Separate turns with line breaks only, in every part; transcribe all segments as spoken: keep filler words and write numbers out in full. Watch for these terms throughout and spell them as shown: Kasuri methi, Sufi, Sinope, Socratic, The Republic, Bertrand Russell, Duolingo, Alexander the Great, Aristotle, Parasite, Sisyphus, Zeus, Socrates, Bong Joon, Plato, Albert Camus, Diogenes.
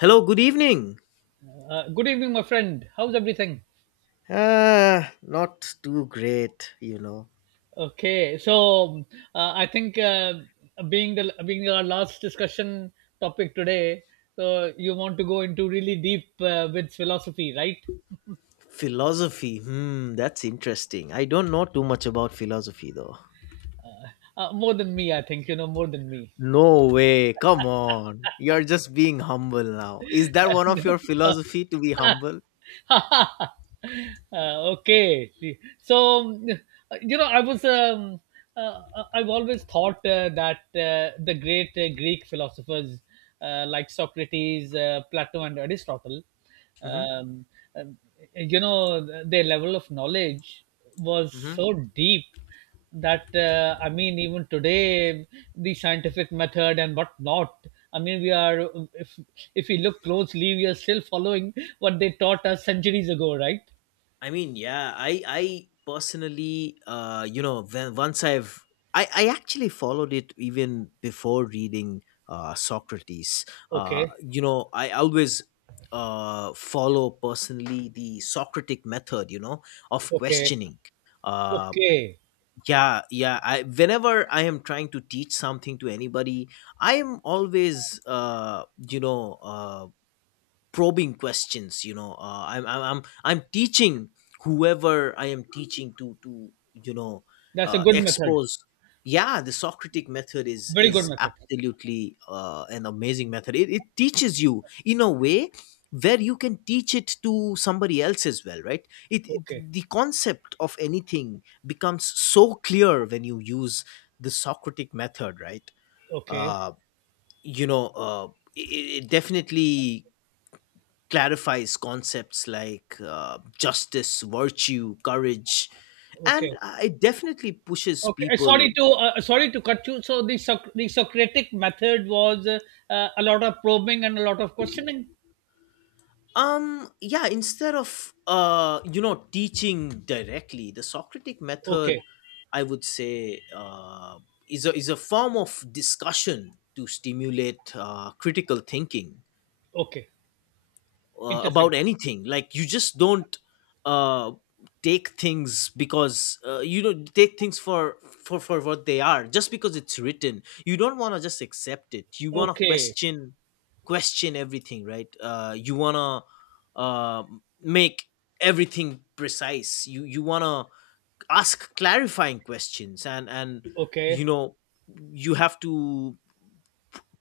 Hello, good evening.
Uh, good evening, my friend. How's everything?
Uh, not too great, you know.
Okay, so uh, I think, uh, being the being our last discussion topic today, so you want to go into really deep uh, with philosophy, right?
Philosophy, hmm, that's interesting. I don't know too much about philosophy though.
Uh, more than me, I think. You know more than me.
No way, come on. You're just being humble now. Is that one of your philosophy to be humble?
Uh, okay. See, so um, you know, I was um, uh, uh, I've always thought uh, that uh, the great uh, Greek philosophers, uh, like Socrates, uh, Plato, and Aristotle,
Mm-hmm.
um, um, you know, their level of knowledge was
Mm-hmm.
so deep that, uh, I mean, even today the scientific method and what not, I mean, we are, if if we look closely, we are still following what they taught us centuries ago, right?
I mean, yeah, I I personally, uh, you know, when, once I've I I actually followed it even before reading uh, Socrates. Uh,
Okay,
you know, I always uh follow personally the Socratic method. You know, of
okay,
questioning. Uh,
okay.
yeah, yeah. I whenever I am trying to teach something to anybody, I am always uh, you know, uh probing questions you know uh, I'm, I'm i'm i'm teaching whoever I am teaching to to you know
That's a
uh,
good method.
expose. Yeah, the Socratic method is
Very good
is
method.
absolutely uh, an amazing method. It, it teaches you in a way where you can teach it to somebody else as well, right it,
Okay,
it the concept of anything becomes so clear when you use the Socratic method, right?
okay,
uh you know uh it, it definitely clarifies concepts like uh, justice, virtue, courage,
okay,
and
okay.
uh, it definitely pushes
Uh,
people.
sorry to uh, uh, sorry to cut you. So the Soc- the Socratic method was uh, uh, a lot of probing and a lot of questioning.
Um, yeah, instead of uh, you know teaching directly, the Socratic method,
Okay,
I would say, uh, is a is a form of discussion to stimulate uh, critical thinking
okay.
uh,
Interesting.
about anything. Like, you just don't uh take things, because uh, you don't take things for for for what they are just because it's written. You don't want to just accept it, you want to
Okay,
question, question everything, right? Uh you want to uh make everything precise. You you want to ask clarifying questions, and and
okay.
you know you have to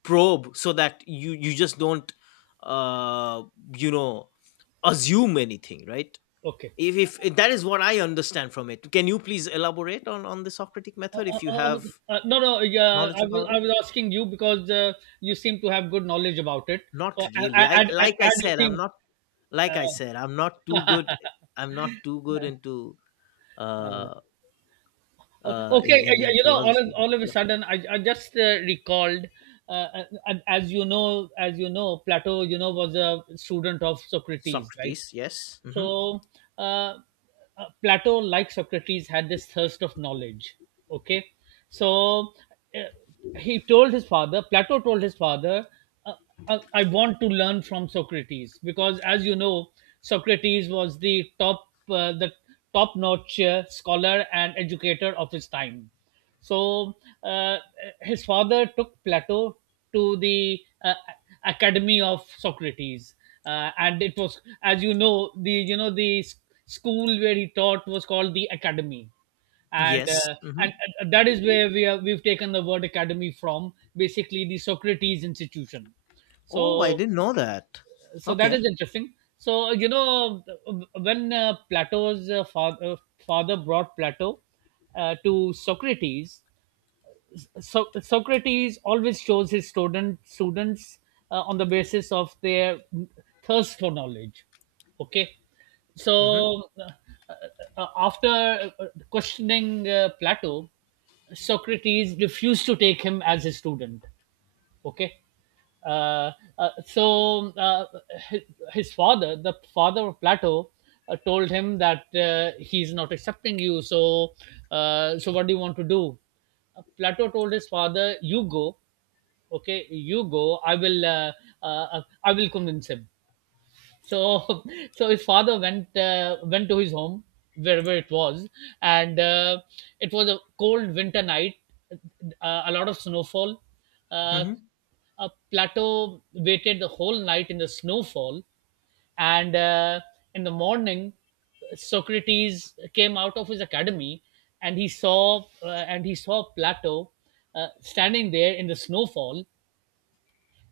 probe so that you you just don't uh you know assume anything, right?
Okay.
If, if that is what I understand from it, can you please elaborate on on the Socratic
Uh,
method
uh,
if you
uh, uh,
have
uh, no, no. Yeah, I
knowledge
was
about
I
it?
was asking you because, uh, you seem to have good knowledge about it.
Not
So I,
really.
I, I,
I
I,
Like I
I you
said, i'm
seem.
not like i
Uh,
said I'm not too good i'm not too good into uh
uh,
uh in
okay,
in,
uh,
in
you know, all of
philosophy, but
all of a
yeah.
sudden, I, I just uh, recalled. Uh, uh, as you know, as you know, Plato, you know, was a student of Socrates, right?
Socrates, yes. Hmm.
So, uh, uh, Plato, like Socrates, had this thirst of knowledge. Okay, so, uh, he told his father Plato told his father, uh, I, I want to learn from Socrates because, as you know, Socrates was the top, uh, the top notch uh, scholar and educator of his time. So uh, his father took Plato to the uh, Academy of Socrates, uh, and it was, as you know, the you know the s- school where he taught was called the Academy, and
Yes.
uh,
Hmm.
and uh, that is where we are we've taken the word Academy from, basically the Socrates institution.
Oh, I
So
didn't know that.
so that
Okay.
is interesting. So you know, when uh, Plato's uh, father father brought Plato uh, to Socrates, so- Socrates always chose his student students uh, on the basis of their thirst for knowledge. Okay,
Hmm.
so uh, uh, after uh, questioning uh, Plato, Socrates refused to take him as his student. Okay, uh, uh, so uh, his, his father, the father of Plato, uh, told him that, uh, he's not accepting you. So uh, so what do you want to do? uh, Plato told his father, you go. Okay, you go, I will uh, uh, uh, I will convince him. So, so his father went uh, went to his home, wherever it was, and uh, it was a cold winter night, uh, a lot of snowfall. Uh,
Hmm.
a plateau waited the whole night in the snowfall, and uh, in the morning, Socrates came out of his academy, and he saw uh, and he saw Plato uh, standing there in the snowfall,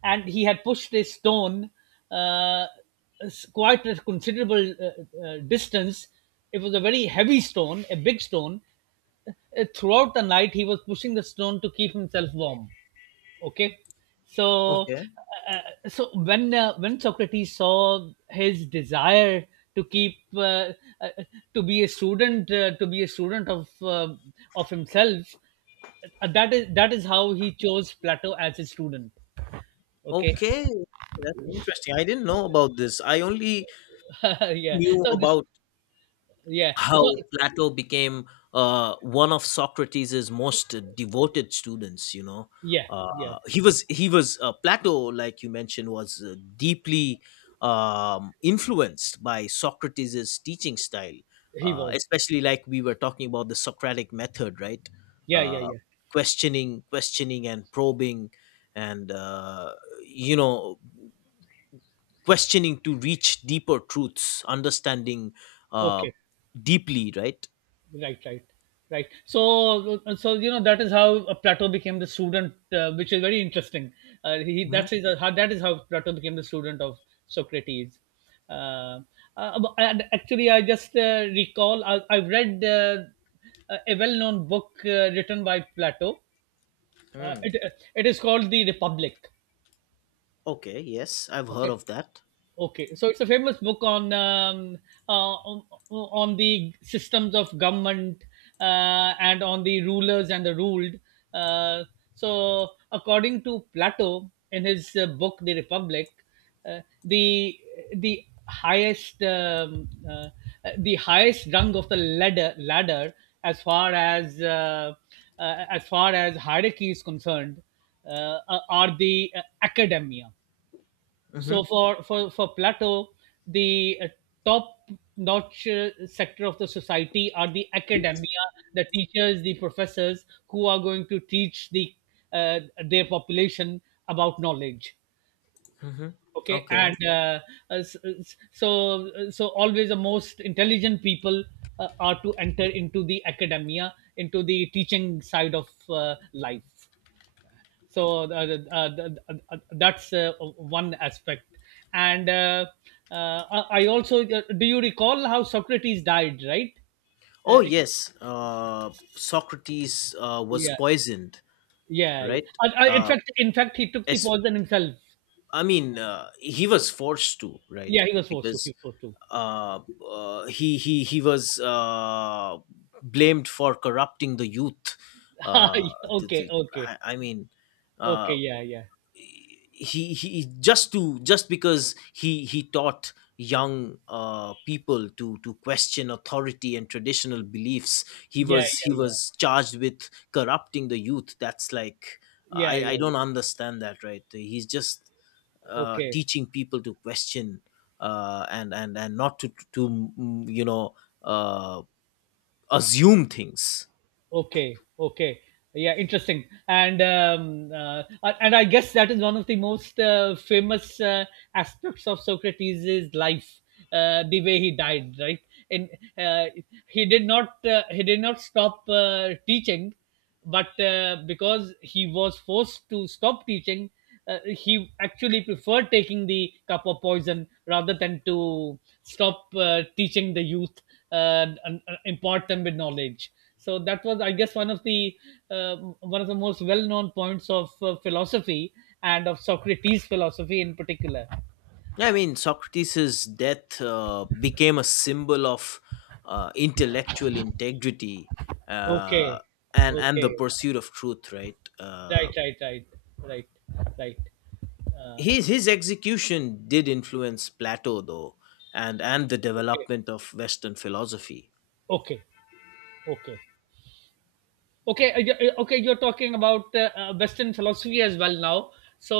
and he had pushed a stone uh, quite a considerable uh, uh, distance. It was a very heavy stone, a big stone. Uh, throughout the night, he was pushing the stone to keep himself warm. Okay, so
Okay.
uh, uh, so when uh, when Socrates saw his desire to keep uh, uh, to be a student uh, to be a student of uh, of himself, uh, that is that is how he chose Plato as his student. Okay.
Okay, that's interesting. I didn't know about this. I only
Yeah.
knew
So this.
about
Yeah.
how
So
Plato became uh, one of Socrates' most devoted students. You know,
yeah, yeah,
uh, he was he was uh, Plato, like you mentioned, was uh, deeply um, influenced by Socrates' teaching style,
he
uh,
was.
especially like we were talking about the Socratic method, right?
Yeah, yeah,
Uh,
yeah.
Questioning, questioning, and probing, and uh, you know questioning to reach deeper truths, understanding uh
Okay.
deeply, right?
Right, right, right. So, uh, so you know, that is how uh, Plato became the student, uh, which is very interesting. Uh, he
Hmm.
that is uh, how That is how Plato became the student of Socrates. Uh, uh, but- and actually, I just uh, recall I, I've read uh, a a well-known book uh, written by Plato. Uh,
Mm.
it, it is called The Republic.
Okay, yes, I've heard
Okay.
of that.
Okay, so it's a famous book on um, uh, on, on the systems of government uh, and on the rulers and the ruled. Uh, so, according to Plato in his uh, book *The Republic*, uh, the the highest um, uh, the highest rung of the ladder ladder, as far as uh, uh, as far as hierarchy is concerned, uh, are the uh, academia.
Hmm.
So for for for Plato, the uh, top notch uh, sector of the society are the academia, the teachers, the professors who are going to teach the uh, their population about knowledge.
Hmm.
Okay,
Okay.
and uh, uh, so so always the most intelligent people uh, are to enter into the academia, into the teaching side of uh, life. So uh, th- uh, uh, uh, that's uh, one aspect. And uh, uh, I also, uh, do you recall how Socrates died, right? uh,
Oh, yes. uh Socrates uh, was
yeah.
poisoned,
Yeah, yeah.
right?
Uh, uh, in
uh
fact in fact he took the
as
poison himself.
I mean, uh, he was forced to, right?
Yeah, he was forced to he
Because
was forced to.
uh, uh he he he was uh blamed for corrupting the youth. uh the,
Okay, okay,
the,
okay,
I, I mean
okay.
uh
Yeah, yeah,
he he just to just because he he taught young uh, people to to question authority and traditional beliefs, he
yeah,
was he
yeah,
was charged with corrupting the youth. That's like, i
yeah, yeah,
i
yeah, yeah.
don't understand that, right? He's just uh,
Okay.
teaching people to question, uh, and and and not to to mm, you know uh, assume things.
Okay, okay. Yeah, interesting. And um, uh, a- and I guess that is one of the most uh, famous uh, aspects of Socrates' life, uh, the way he died, right? And uh, he did not uh, he did not stop uh, teaching, but uh, because he was forced to stop teaching, uh, he actually preferred taking the cup of poison rather than to stop uh, teaching the youth, uh, and and impart them with knowledge. So that was, I guess, one of the uh, one of the most well known points of uh, philosophy, and of Socrates' philosophy in particular.
Yeah, I mean, Socrates' death uh, became a symbol of uh, intellectual integrity
Okay,
uh, and and the
okay.
pursuit of truth, right? Uh,
Right, right, right, right, right. uh,
his his execution did influence Plato, though, and and the
okay,
development of Western philosophy.
okay, okay. Okay, uh, y- uh, okay, you're talking about uh, uh, Western philosophy as well now. So,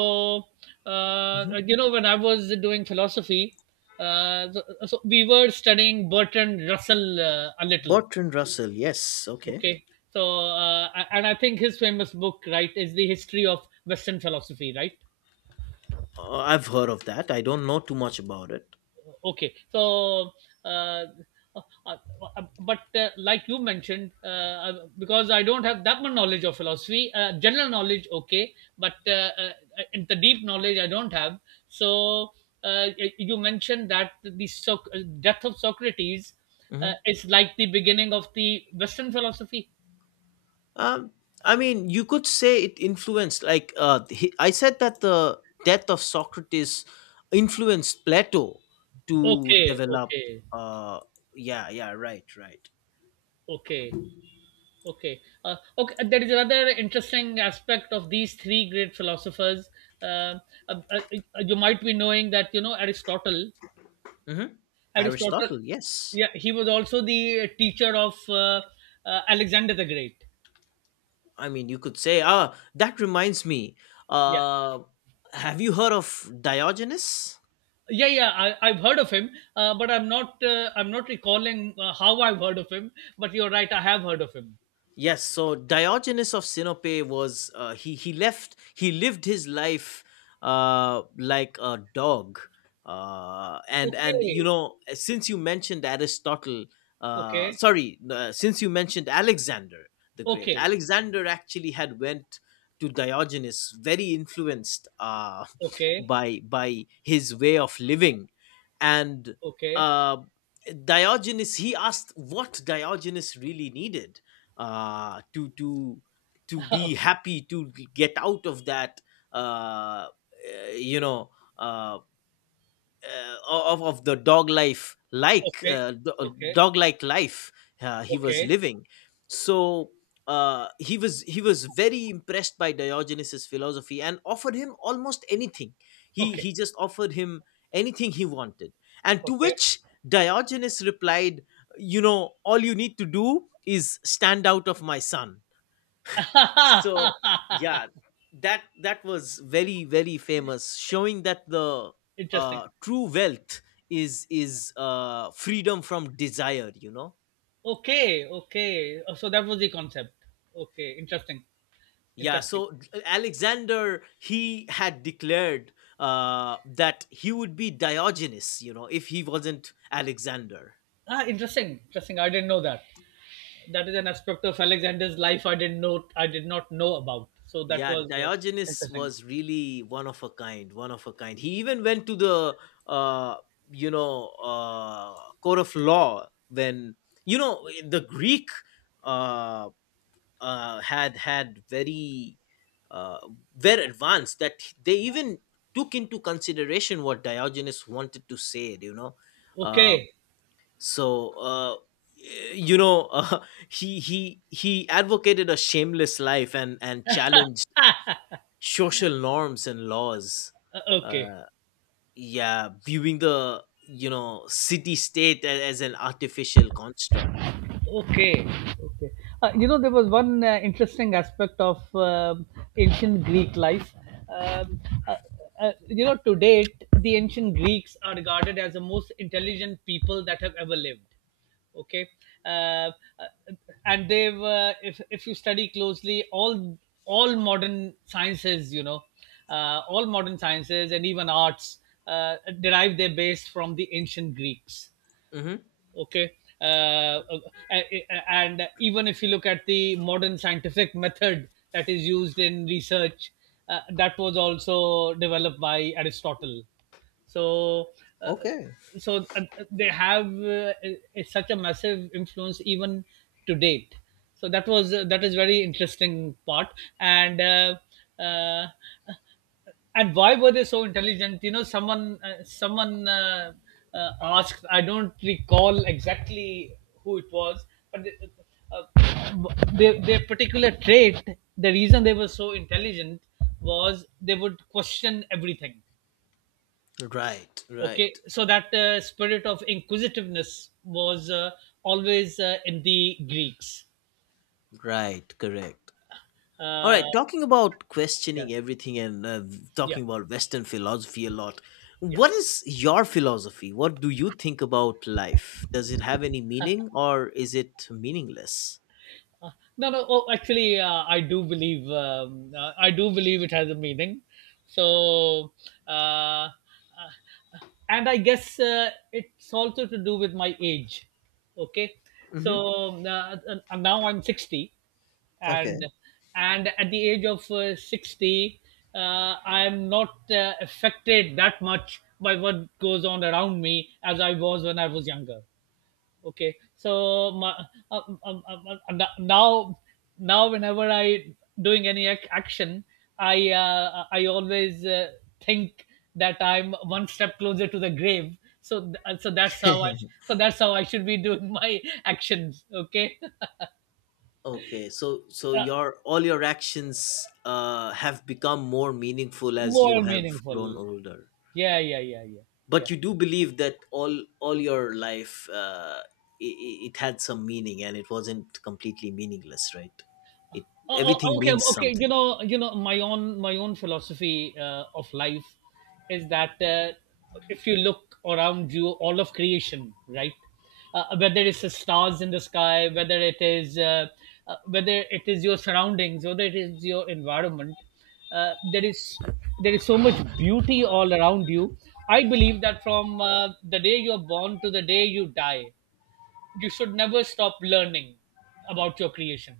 uh,
Mhm.
you know, when I was doing philosophy, uh, so, uh, so we were studying Bertrand Russell uh, a little.
Bertrand Russell, yes, okay.
Okay, so, uh, and I think his famous book, right, is the history of Western philosophy, right?
Uh, I've heard of that. I don't know too much about it.
Okay, so uh, uh, uh, but uh, like you mentioned, uh, uh, because I don't have that much knowledge of philosophy, uh, general knowledge, okay, but uh, uh, in the deep knowledge I don't have. So uh, y- you mentioned that the Soc- uh, death of Socrates
Hmm.
uh, is like the beginning of the Western philosophy.
Um, I mean, you could say it influenced. Like, uh, he, I said, that the death of Socrates influenced Plato to
Okay,
develop.
okay,
Uh, yeah, yeah, right, right.
okay. Okay. Uh, okay. uh, There is another interesting aspect of these three great philosophers. Uh, uh, uh, uh, you might be knowing that, you know, Aristotle.
Hmm.
Aristotle,
Aristotle, yes.
yeah, he was also the teacher of uh, uh, Alexander the Great.
I mean, you could say. Ah, that reminds me.
Yeah,
Uh, have you heard of Diogenes?
yeah, yeah. I, I've heard of him, uh, but I'm not. Uh, I'm not recalling uh, how I've heard of him. But you're right. I have heard of him.
Yes, so Diogenes of Sinope was uh, he he left he lived his life, uh, like a dog, uh, and and you
Okay.
know since you mentioned Aristotle, uh,
Okay.
sorry, uh, since you mentioned Alexander the Great,
Okay.
Alexander actually had went to Diogenes, very influenced, uh,
Okay.
by by his way of living, and
Okay.
uh, Diogenes, he asked what Diogenes really needed, uh, to to to be happy, to get out of that uh, uh, you know uh, uh, of of the dog life like
Okay.
uh,
Okay.
dog like life uh, he was
Okay.
living. So uh, he was he was very impressed by Diogenes' philosophy and offered him almost anything. He
Okay.
he just offered him anything he wanted, and to
Okay.
which Diogenes replied, you know all you need to do is stand out of my sun. So yeah, that that was very very famous, showing that the
Interesting.
uh true wealth is is uh freedom from desire you know
Okay. Okay. Oh. So that was the concept. Okay. Interesting.
Yeah,
Interesting.
so Alexander, he had declared uh that he would be Diogenes, you know, if he wasn't Alexander.
Ah, interesting. Interesting. I didn't know that. That is an aspect of Alexander's life I didn't know. I did not know about. So that
Yeah,
was, uh,
Diogenes
interesting.
was really one of a kind, one of a kind. He even went to the uh you know uh court of law, when you know eh, the Greek uh uh had had very uh very advanced, that they even took into consideration what Diogenes wanted to say, you know. Uh
Okay.
so uh eh, you know uh, he he he advocated a shameless life and and challenged social norms and laws,
Uh, okay.
uh, yeah, viewing the you know city state as an artificial construct.
Okay, okay. Uh, you know, there was one uh, interesting aspect of um ancient Greek life. Um, uh, uh, you know, to date, the ancient Greeks are regarded as the most intelligent people that have ever lived. Okay, uh, uh, and they've, uh, if if you study closely, all all modern sciences, you know, uh, all modern sciences and even arts uh, derive their base from the ancient Greeks.
Hmm.
Okay, uh, uh, uh, uh, and even if you look at the modern scientific method that is used in research, uh, that was also developed by Aristotle. So uh,
Okay.
so uh, they have uh, uh, such a massive influence even to date. So that was uh, that is very interesting part. And uh, uh, and why were they so intelligent? You know, someone uh, someone uh, uh, asked, I don't recall exactly who it was, but they, uh, their, their particular trait, the reason they were so intelligent, was they would question everything.
Right,
Okay,
right,
so that uh, spirit of inquisitiveness was uh, always uh, in the Greeks.
right, correct. All
uh,
right, talking about
yeah,
questioning everything and uh,
yeah,
talking about Western philosophy a lot.
yeah.
What is your philosophy? What do you think about life? Does it have any meaning or is it meaningless?
Uh, no, no. Oh, actually, uh, I do believe um, uh, I do believe it has a meaning. So, uh, uh, and I guess uh, it's also to do with my age. Okay,
Mm-hmm.
so uh, uh, now I'm sixty, and
Okay.
and at the age of uh, sixty, uh, I'm not uh, affected that much by what goes on around me as I was when I was younger. Okay, so my, um, um, um, um, no- now, now whenever I, doing any ac- action, I uh, I always uh, think that I'm one step closer to the grave. So th- uh, so that's how I so that's how I should be doing my actions. Okay,
Okay, so so
uh,
your all your actions uh, have become more meaningful as you
more
have grown
meaningful.
older.
Yeah, yeah, yeah, yeah,
But
yeah.
you do believe that all all your life, uh, it, it had some meaning and it wasn't completely meaningless, right? It
Oh, oh,
Everything
okay,
means
okay. You
something.
know, you know, my own my own philosophy uh, of life is that, uh, if you look around you, all of creation, right? Uh, whether it's the stars in the sky, whether it is uh, uh, whether it is your surroundings, whether it is your environment. Uh, there is there is so much beauty all around you. I believe that from uh, the day you're born to the day you die, you should never stop learning about your creation.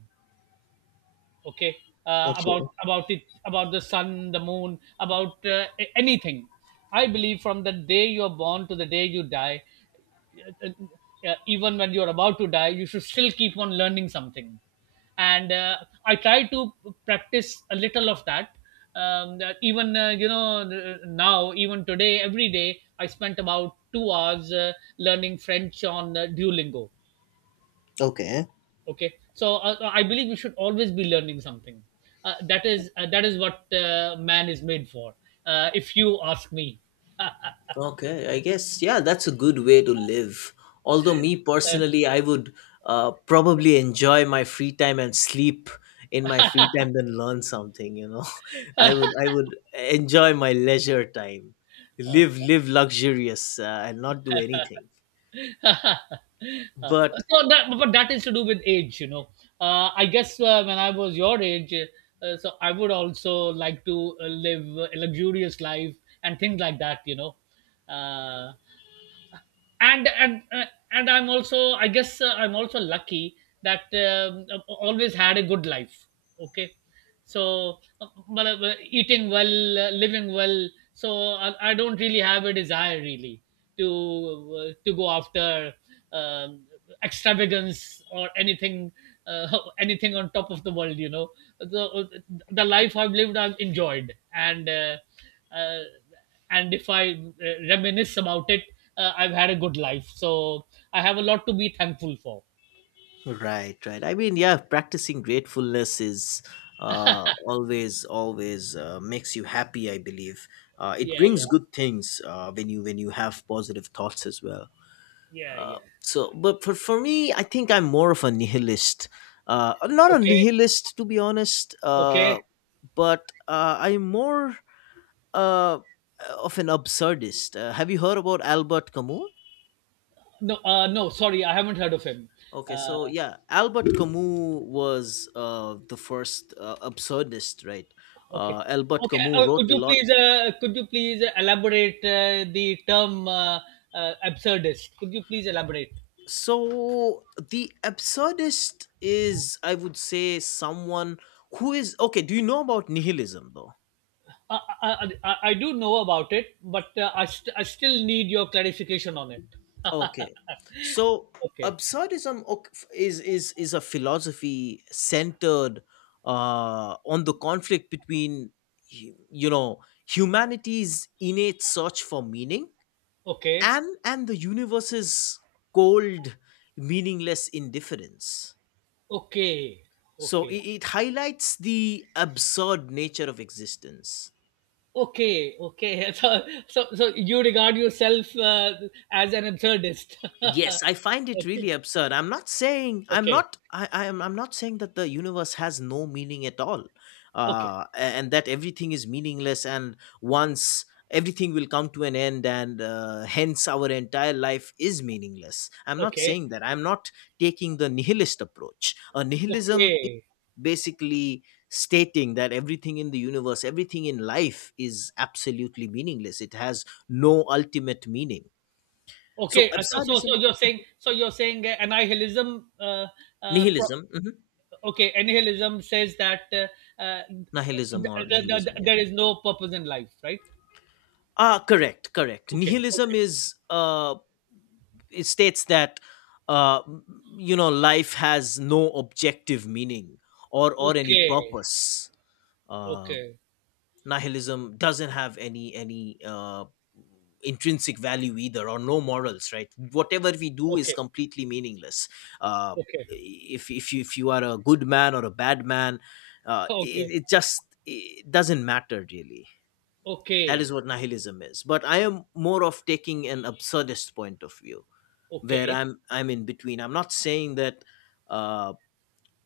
Okay. uh, about
Okay.
about it about the sun, the moon, about uh, a- anything. I believe from the day you're born to the day you die, uh, uh, uh, even when you're about to die you should still keep on learning something. And uh, I try to practice a little of that. Um, that even, uh, you know uh, now, even today, every day I spent about two hours uh, learning French on uh, Duolingo.
Okay.
Okay. So, uh, uh, I believe we should always be learning something. Uh, that is, uh, that is what uh, man is made for, uh, if you ask me.
Okay, I guess, yeah, that's a good way to live. Although me personally, I would uh, probably enjoy my free time and sleep in my free time than learn something. You know, I would I would enjoy my leisure time, live live luxurious uh, and not do anything.
Uh,
But
so that, but that is to do with age, you know. Uh, I guess, uh, when I was your age, uh, so I would also like to uh, live a luxurious life and things like that, you know. Uh, and and uh, and I'm also, I guess, uh, I'm also lucky that, um, I've always had a good life. Okay. So, uh, well, uh, eating well, uh, living well. So I, I don't really have a desire, really, to uh, to go after, um, extravagance, or anything, uh, anything on top of the world you know the, the life I've lived I've enjoyed, and uh, uh, and if I uh, reminisce about it, uh, I've had a good life, so I have a lot to be thankful for.
right, right. I mean, yeah, practicing gratefulness is, uh, always always uh, makes you happy, I believe. Uh, it
Yeah,
brings
yeah,
good things uh, when you when you have positive thoughts as well.
yeah,
Uh,
yeah.
so, but for, for me, I think I'm more of a nihilist. Uh, not a
Okay,
nihilist, to be honest,
okay.
uh, but uh, I'm more uh, of an absurdist. Uh, have you heard about Albert Camus?
No, uh, no, sorry, I haven't heard of him.
Okay,
uh,
so yeah, Albert Camus was uh, the first uh, absurdist, right?
okay,
Uh, Albert
okay.
Camus
Uh,
wrote
could
a
you
lot.
please, uh, could you please elaborate, uh, the term, uh, uh, absurdist? Could you please elaborate?
So the absurdist is, I would say, someone who is. Okay, do you know about nihilism, though?
I, I, I I do know about it, but uh, I, st- I still need your clarification on it.
Okay. So
Okay,
absurdism oc- is is is a philosophy centered uh, on the conflict between hu- you know humanity's innate search for meaning
okay,
and and the universe's cold, meaningless indifference.
okay,
So it,
okay.
it highlights the absurd nature of existence.
Okay, okay. So, so, so you regard yourself uh, as an absurdist.
Yes, I find it really
Okay,
absurd. I'm not saying, I'm
okay,
not I I am I'm not saying that the universe has no meaning at all.
okay,
Uh a- and that everything is meaningless and once everything will come to an end and uh, hence our entire life is meaningless. I'm not
okay,
saying that. I'm not taking the nihilist approach. A nihilism is
okay,
basically stating that everything in the universe, everything in life is absolutely meaningless. It has no ultimate meaning. So
okay. Uh, So, so so
absurdism.
you're saying, so you're saying uh, an nihilism. Uh, uh, pro-
Nihilism. Hmm.
okay, nihilism says that, uh, uh,
Nihilism or
th- th- th- th-
nihilism, yeah.
there is no purpose in life, right?
Ah, correct, correct.
Okay,
Nihilism
okay,
is uh, it states that uh, you know life has no objective meaning or or any
okay,
purpose. Uh,
okay,
Nihilism doesn't have any any uh, intrinsic value either, or no morals. Right, whatever we do is
okay,
completely meaningless. Uh,
okay,
if if you if you are a good man or a bad man, uh, it,
okay,
it just it doesn't matter really. That
okay,
is what nihilism is, but I am more of taking an absurdist point of view where
okay,
i'm i'm in between. I'm not saying that uh,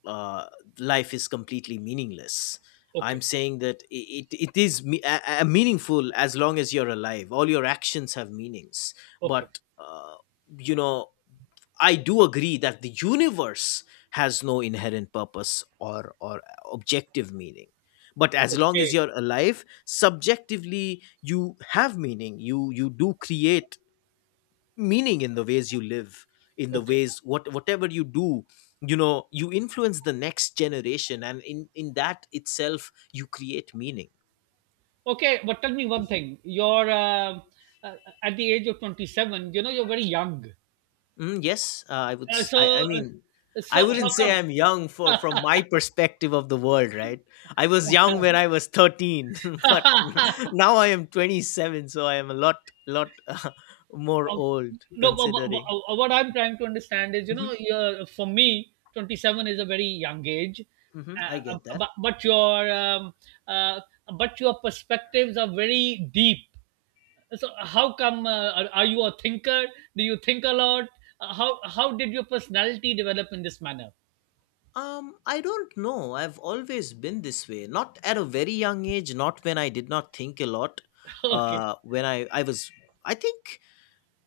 uh, life is completely meaningless. I'm
okay,
saying that i- it, it is me- a- a- meaningful. As long as you're alive, all your actions have meanings.
okay,
But uh, you know I do agree that the universe has no inherent purpose or or objective meaning. But as
okay,
long
okay,
as you're alive, subjectively you have meaning. You you do create meaning in the ways you live, in the
okay.
ways what whatever you do, you know, you influence the next generation, and in in that itself you create meaning.
Okay, but tell me one thing. You're, uh, uh, at the age of twenty-seven, you know, you're very young.
Mm, yes, uh, I would.
Uh,
s- I,
so,
I mean,
uh, so
I wouldn't
how
say
come?
I'm young for from my perspective of the world, right? I was young when I was thirteen, but now I am twenty-seven, so I am a lot, lot uh, more old
no, but, but,
considering.
but uh, what I'm trying to understand is, you
Hmm.
know, you're, for me, twenty-seven is a very young age.
Hmm. I
uh,
get that.
but, but your, um, uh, but your perspectives are very deep. So, how come? Uh, are, are you a thinker? Do you think a lot? Uh, how how did your personality develop in this manner?
Um, I don't know. I've always been this way. Not at a very young age. Not when I did not think a lot.
Okay.
Uh, when I I was, I think,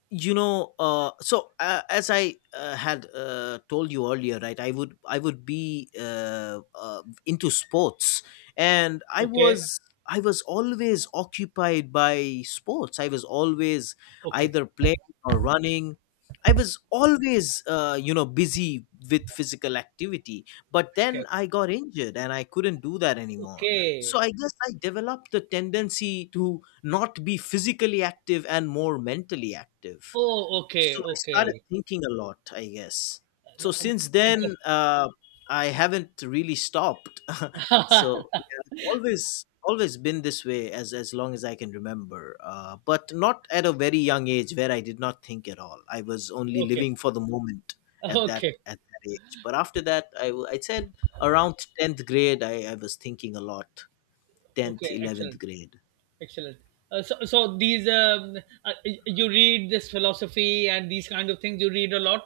you know uh, so uh, as i uh, had uh, told you earlier, right? I would i would be uh, uh, into sports, and i
Okay,
was i was always occupied by sports. I was always
okay,
either playing or running. I was always uh, you know busy with physical activity, but then
okay,
I got injured and I couldn't do that anymore.
okay.
So I guess I developed the tendency to not be physically active and more mentally active.
Oh, okay,
So I started
okay.
thinking a lot, I guess. So
Uh, um,
since then,
Interesting.
uh, I haven't really stopped. So yeah, I've always always been this way as as long as I can remember, uh, but not at a very young age where I did not think at all. I was only
Okay,
living for the moment at that
okay,
at that age. But after that, I w- I said around tenth grade, I, I was thinking a lot. Tenth,
okay.
eleventh
Excellent,
grade.
excellent. Uh, so, so these um, uh, you read this philosophy and these kind of things. You read a lot.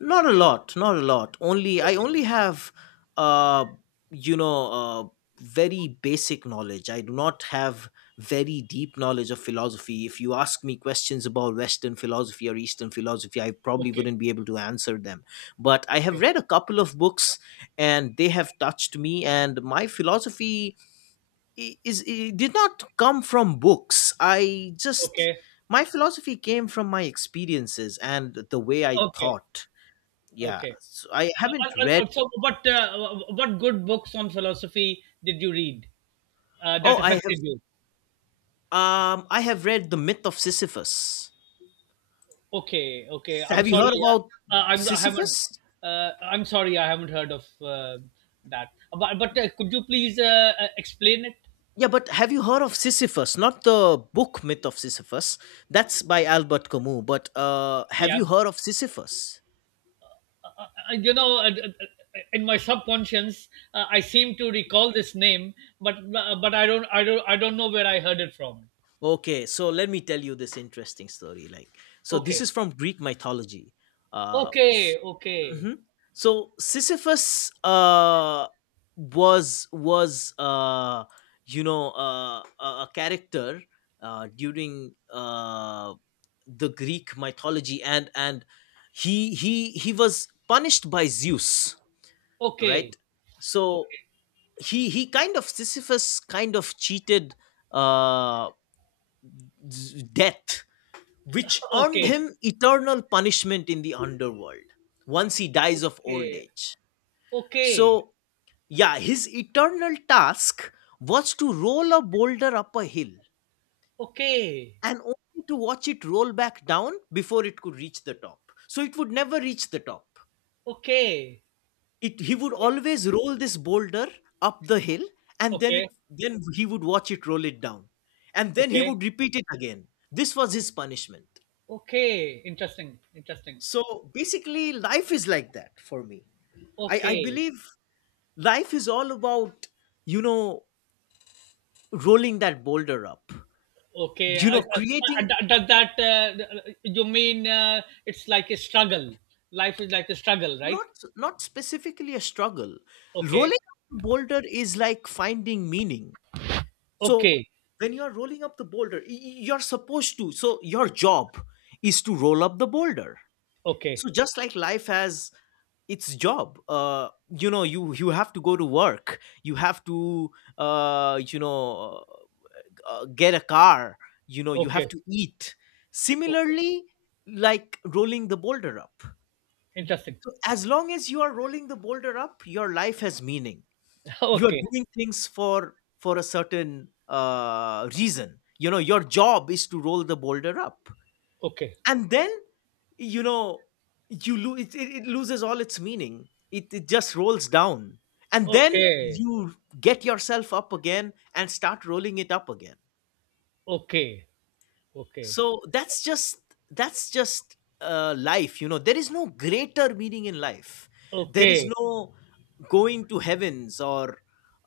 not a lot not a lot only I
Okay,
only have, uh you know uh very basic knowledge. I do not have very deep knowledge of philosophy. If you ask me questions about Western philosophy or Eastern philosophy, I probably
okay,
wouldn't be able to answer them. But I have
okay,
read a couple of books, and they have touched me. And my philosophy, I- is it did not come from books. I just
okay,
My philosophy came from my experiences and the way I
okay,
thought. Yeah,
okay.
so I
Uh, uh,
haven't read.
uh, uh, so, what, uh, what good books on philosophy did you read uh,
Oh,
that
I have.
affected you?
Um i have read The Myth of Sisyphus.
Okay, okay. I'm
Have you
sorry.
heard about
Uh, uh, I'm, I haven't.
Sisyphus?
Uh, I'm sorry. I haven't heard of uh, that. But but uh, could you please uh, uh, explain it?
Yeah, but have you heard of Sisyphus, not the book Myth of Sisyphus? That's by Albert Camus. But uh have
Yeah.
you heard of Sisyphus?
Uh, you know, uh, uh, uh, in my subconscious, uh, I seem to recall this name, but uh, but I don't I don't I don't know where I heard it from.
Okay, so let me tell you this interesting story, like, so this
Okay.
is from Greek mythology. uh
Okay. Okay.
hmm. So Sisyphus, uh, was was, uh, you know uh, a a character, uh, during uh, the Greek mythology, and and he he he was punished by Zeus, right?
Okay.
So
Okay.
he he kind of Sisyphus kind of cheated, uh, z- death, which earned
Okay.
him eternal punishment in the underworld once he dies of old age. So
Okay. Okay.
yeah, his eternal task was to roll a boulder up a hill
Okay.
and only to watch it roll back down before it could reach the top. So it would never reach the top.
Okay.
It He would always roll this boulder up the hill, and
Okay.
then
Okay.
it then he would watch it roll it down. And then he
Okay.
would repeat it again. This was his punishment.
Okay, interesting, interesting.
So basically life is like that for me. I, I
Okay,
believe life is all about, you know, rolling that boulder up,
okay.
you
I,
know
I, I-
creating
d- does that, uh, you mean, uh, it's like a struggle? Life is like a struggle, right?
not not specifically a struggle.
Okay,
Rolling up the boulder is like finding meaning, so
okay,
when you are rolling up the boulder, y- y- you're supposed to, so your job is to roll up the boulder.
okay,
So just like life has its job, uh you know you you have to go to work, you have to, uh you know uh, get a car, you know you have
okay,
to eat,
okay.
similarly, like rolling the boulder up.
Interesting.
So as long as you are rolling the boulder up, your life has meaning. You are
Okay,
doing things for for a certain uh, reason. You know, your job is to roll the boulder up,
okay,
and then, you know you lose it. It, it loses all its meaning. It it just rolls down, and then
okay,
you get yourself up again and start rolling it up again.
okay, okay,
So that's just that's just uh, life. You know, there is no greater meaning in life. There is
okay,
no going to heavens, or,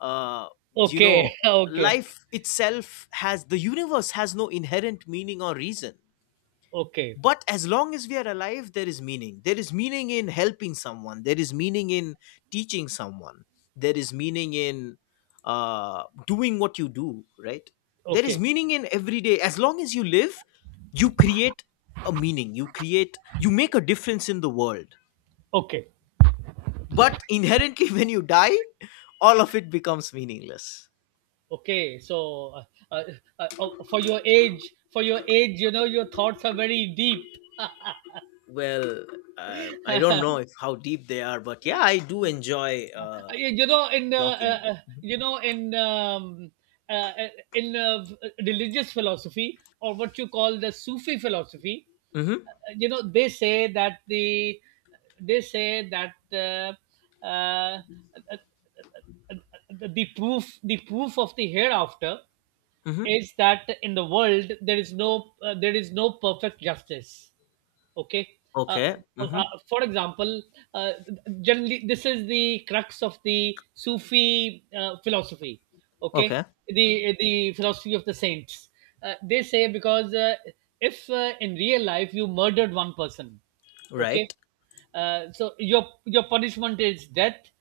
uh, you know
okay, okay,
life itself has the universe has no inherent meaning or reason.
okay,
But as long as we are alive, there is meaning. There is meaning in helping someone. There is meaning in teaching someone. There is meaning in, uh, doing what you do, right? There is
okay,
meaning in every day. As long as you live, you create a meaning. You create you make a difference in the world.
okay.
But inherently, when you die, all of it becomes meaningless.
Okay, so, uh, uh, uh, uh, for your age, for your age, you know, your thoughts are very deep.
Well, uh, I don't know if how deep they are, but yeah, I do enjoy, uh,
You know, in uh,
talking.
uh, uh, you know in um, uh, uh, in uh, religious philosophy, or what you call the Sufi philosophy.
Mm-hmm.
Uh, you know, they say that the they say that uh, uh, uh, uh, the the proof the proof of the hereafter
Mm-hmm.
is that in the world there is no, uh, there is no perfect justice. Okay. uh,
Okay.
so,
Mm-hmm.
uh, for example, uh, generally this is the crux of the Sufi uh, philosophy. Okay.
Okay.
The the philosophy of the saints. Uh, they say, because uh, if, uh, in real life you murdered one person. Okay.
Right.
Uh, so your your punishment is death.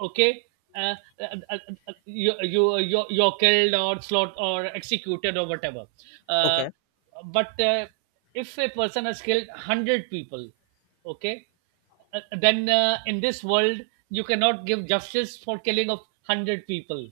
Okay. uh, uh, uh, uh, you you you're, you're killed, or slot, or executed, or whatever. Uh,
Okay.
but uh, if a person has killed one hundred people. Okay, uh, then, uh, in this world you cannot give justice for killing of one hundred people.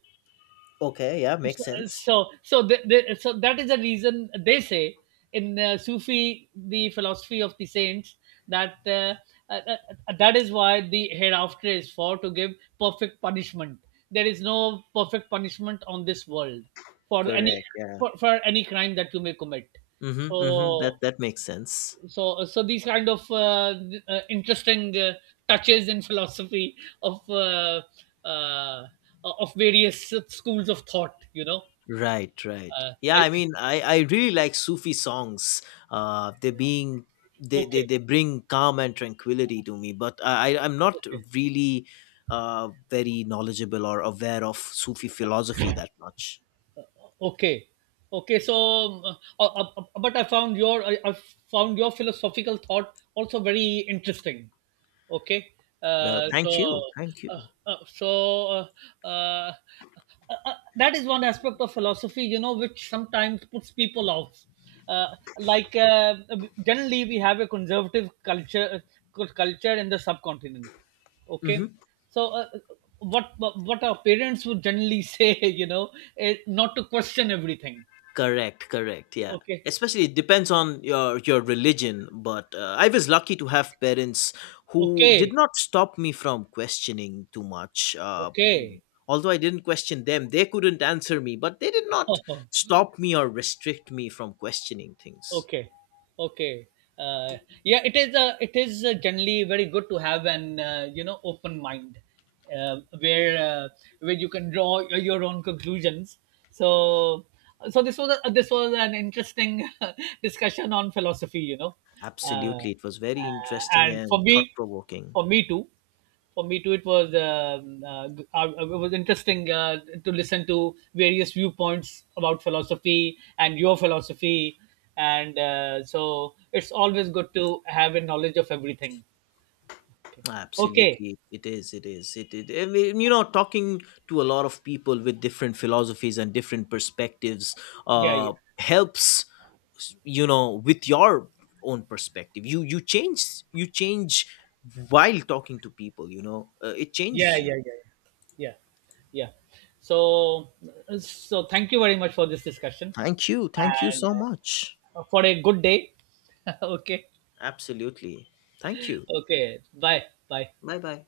Okay. Yeah, makes sense.
So so the, the, so that is the reason they say, in uh, Sufi, the philosophy of the saints, that, uh, uh, uh, uh, that is why the hereafter is for to give perfect punishment. There is no perfect punishment on this world for any
Correct. Yeah.
for, for any crime that you may commit.
Mm-hmm. Mm-hmm.
so
That that makes sense.
so so these kind of, uh, th- uh, interesting, uh, touches in philosophy of, uh, uh, of various schools of thought, you know.
Right, right.
Uh,
Yeah,
I
I mean, I I really like Sufi songs. Uh, they being they they
Okay,
they bring calm and tranquility to me. But I I- I'm not
okay,
really uh very knowledgeable or aware of Sufi philosophy that much.
okay, okay. So, um, uh, uh, uh, but I found your I, I found your philosophical thought also very interesting. Okay,
Well,
uh,
thank
so,
you, thank
uh,
you.
uh, so uh, uh, uh, uh, that is one aspect of philosophy, you know, which sometimes puts people off. Uh, like, uh, generally, we have a conservative culture uh, culture in the subcontinent. Okay.
Hmm.
So, uh, what what our parents would generally say, you know, is not to question everything.
Correct, correct. Yeah.
Okay,
Especially it depends on your your religion, but uh, I was lucky to have parents who did
okay,
not stop me from questioning too much. Uh, mm,
okay,
although I didn't question them, they couldn't answer me, but they did not stop me or restrict me from questioning things.
okay, okay. uh, yeah, it is uh, it is uh, generally very good to have an, uh, you know open mind, uh, where uh, where you can draw your your own conclusions. So so this was a, this was an interesting discussion on philosophy, you know. Uh,
Absolutely. It was very
uh,
interesting
and for
and thought
me,
provoking.
for me too, for me too, it was, um, uh, uh, it was interesting uh, to listen to various viewpoints about philosophy and your philosophy. And uh, so it's always good to have a knowledge of everything. Okay, okay.
Absolutely, it is. It is. It, it. I mean, you know, talking to a lot of people with different philosophies and different perspectives
Yeah, yeah,
uh, helps. You know, with your own perspective, you you change. You change while talking to people. You know, uh, it
yeah,
changes you.
yeah, yeah, yeah, yeah. So so thank you very much for this discussion,
Thank you. Thank you
and
so much.
uh, for a good day. Okay,
Absolutely. Thank you.
okay. Bye bye.
Bye bye.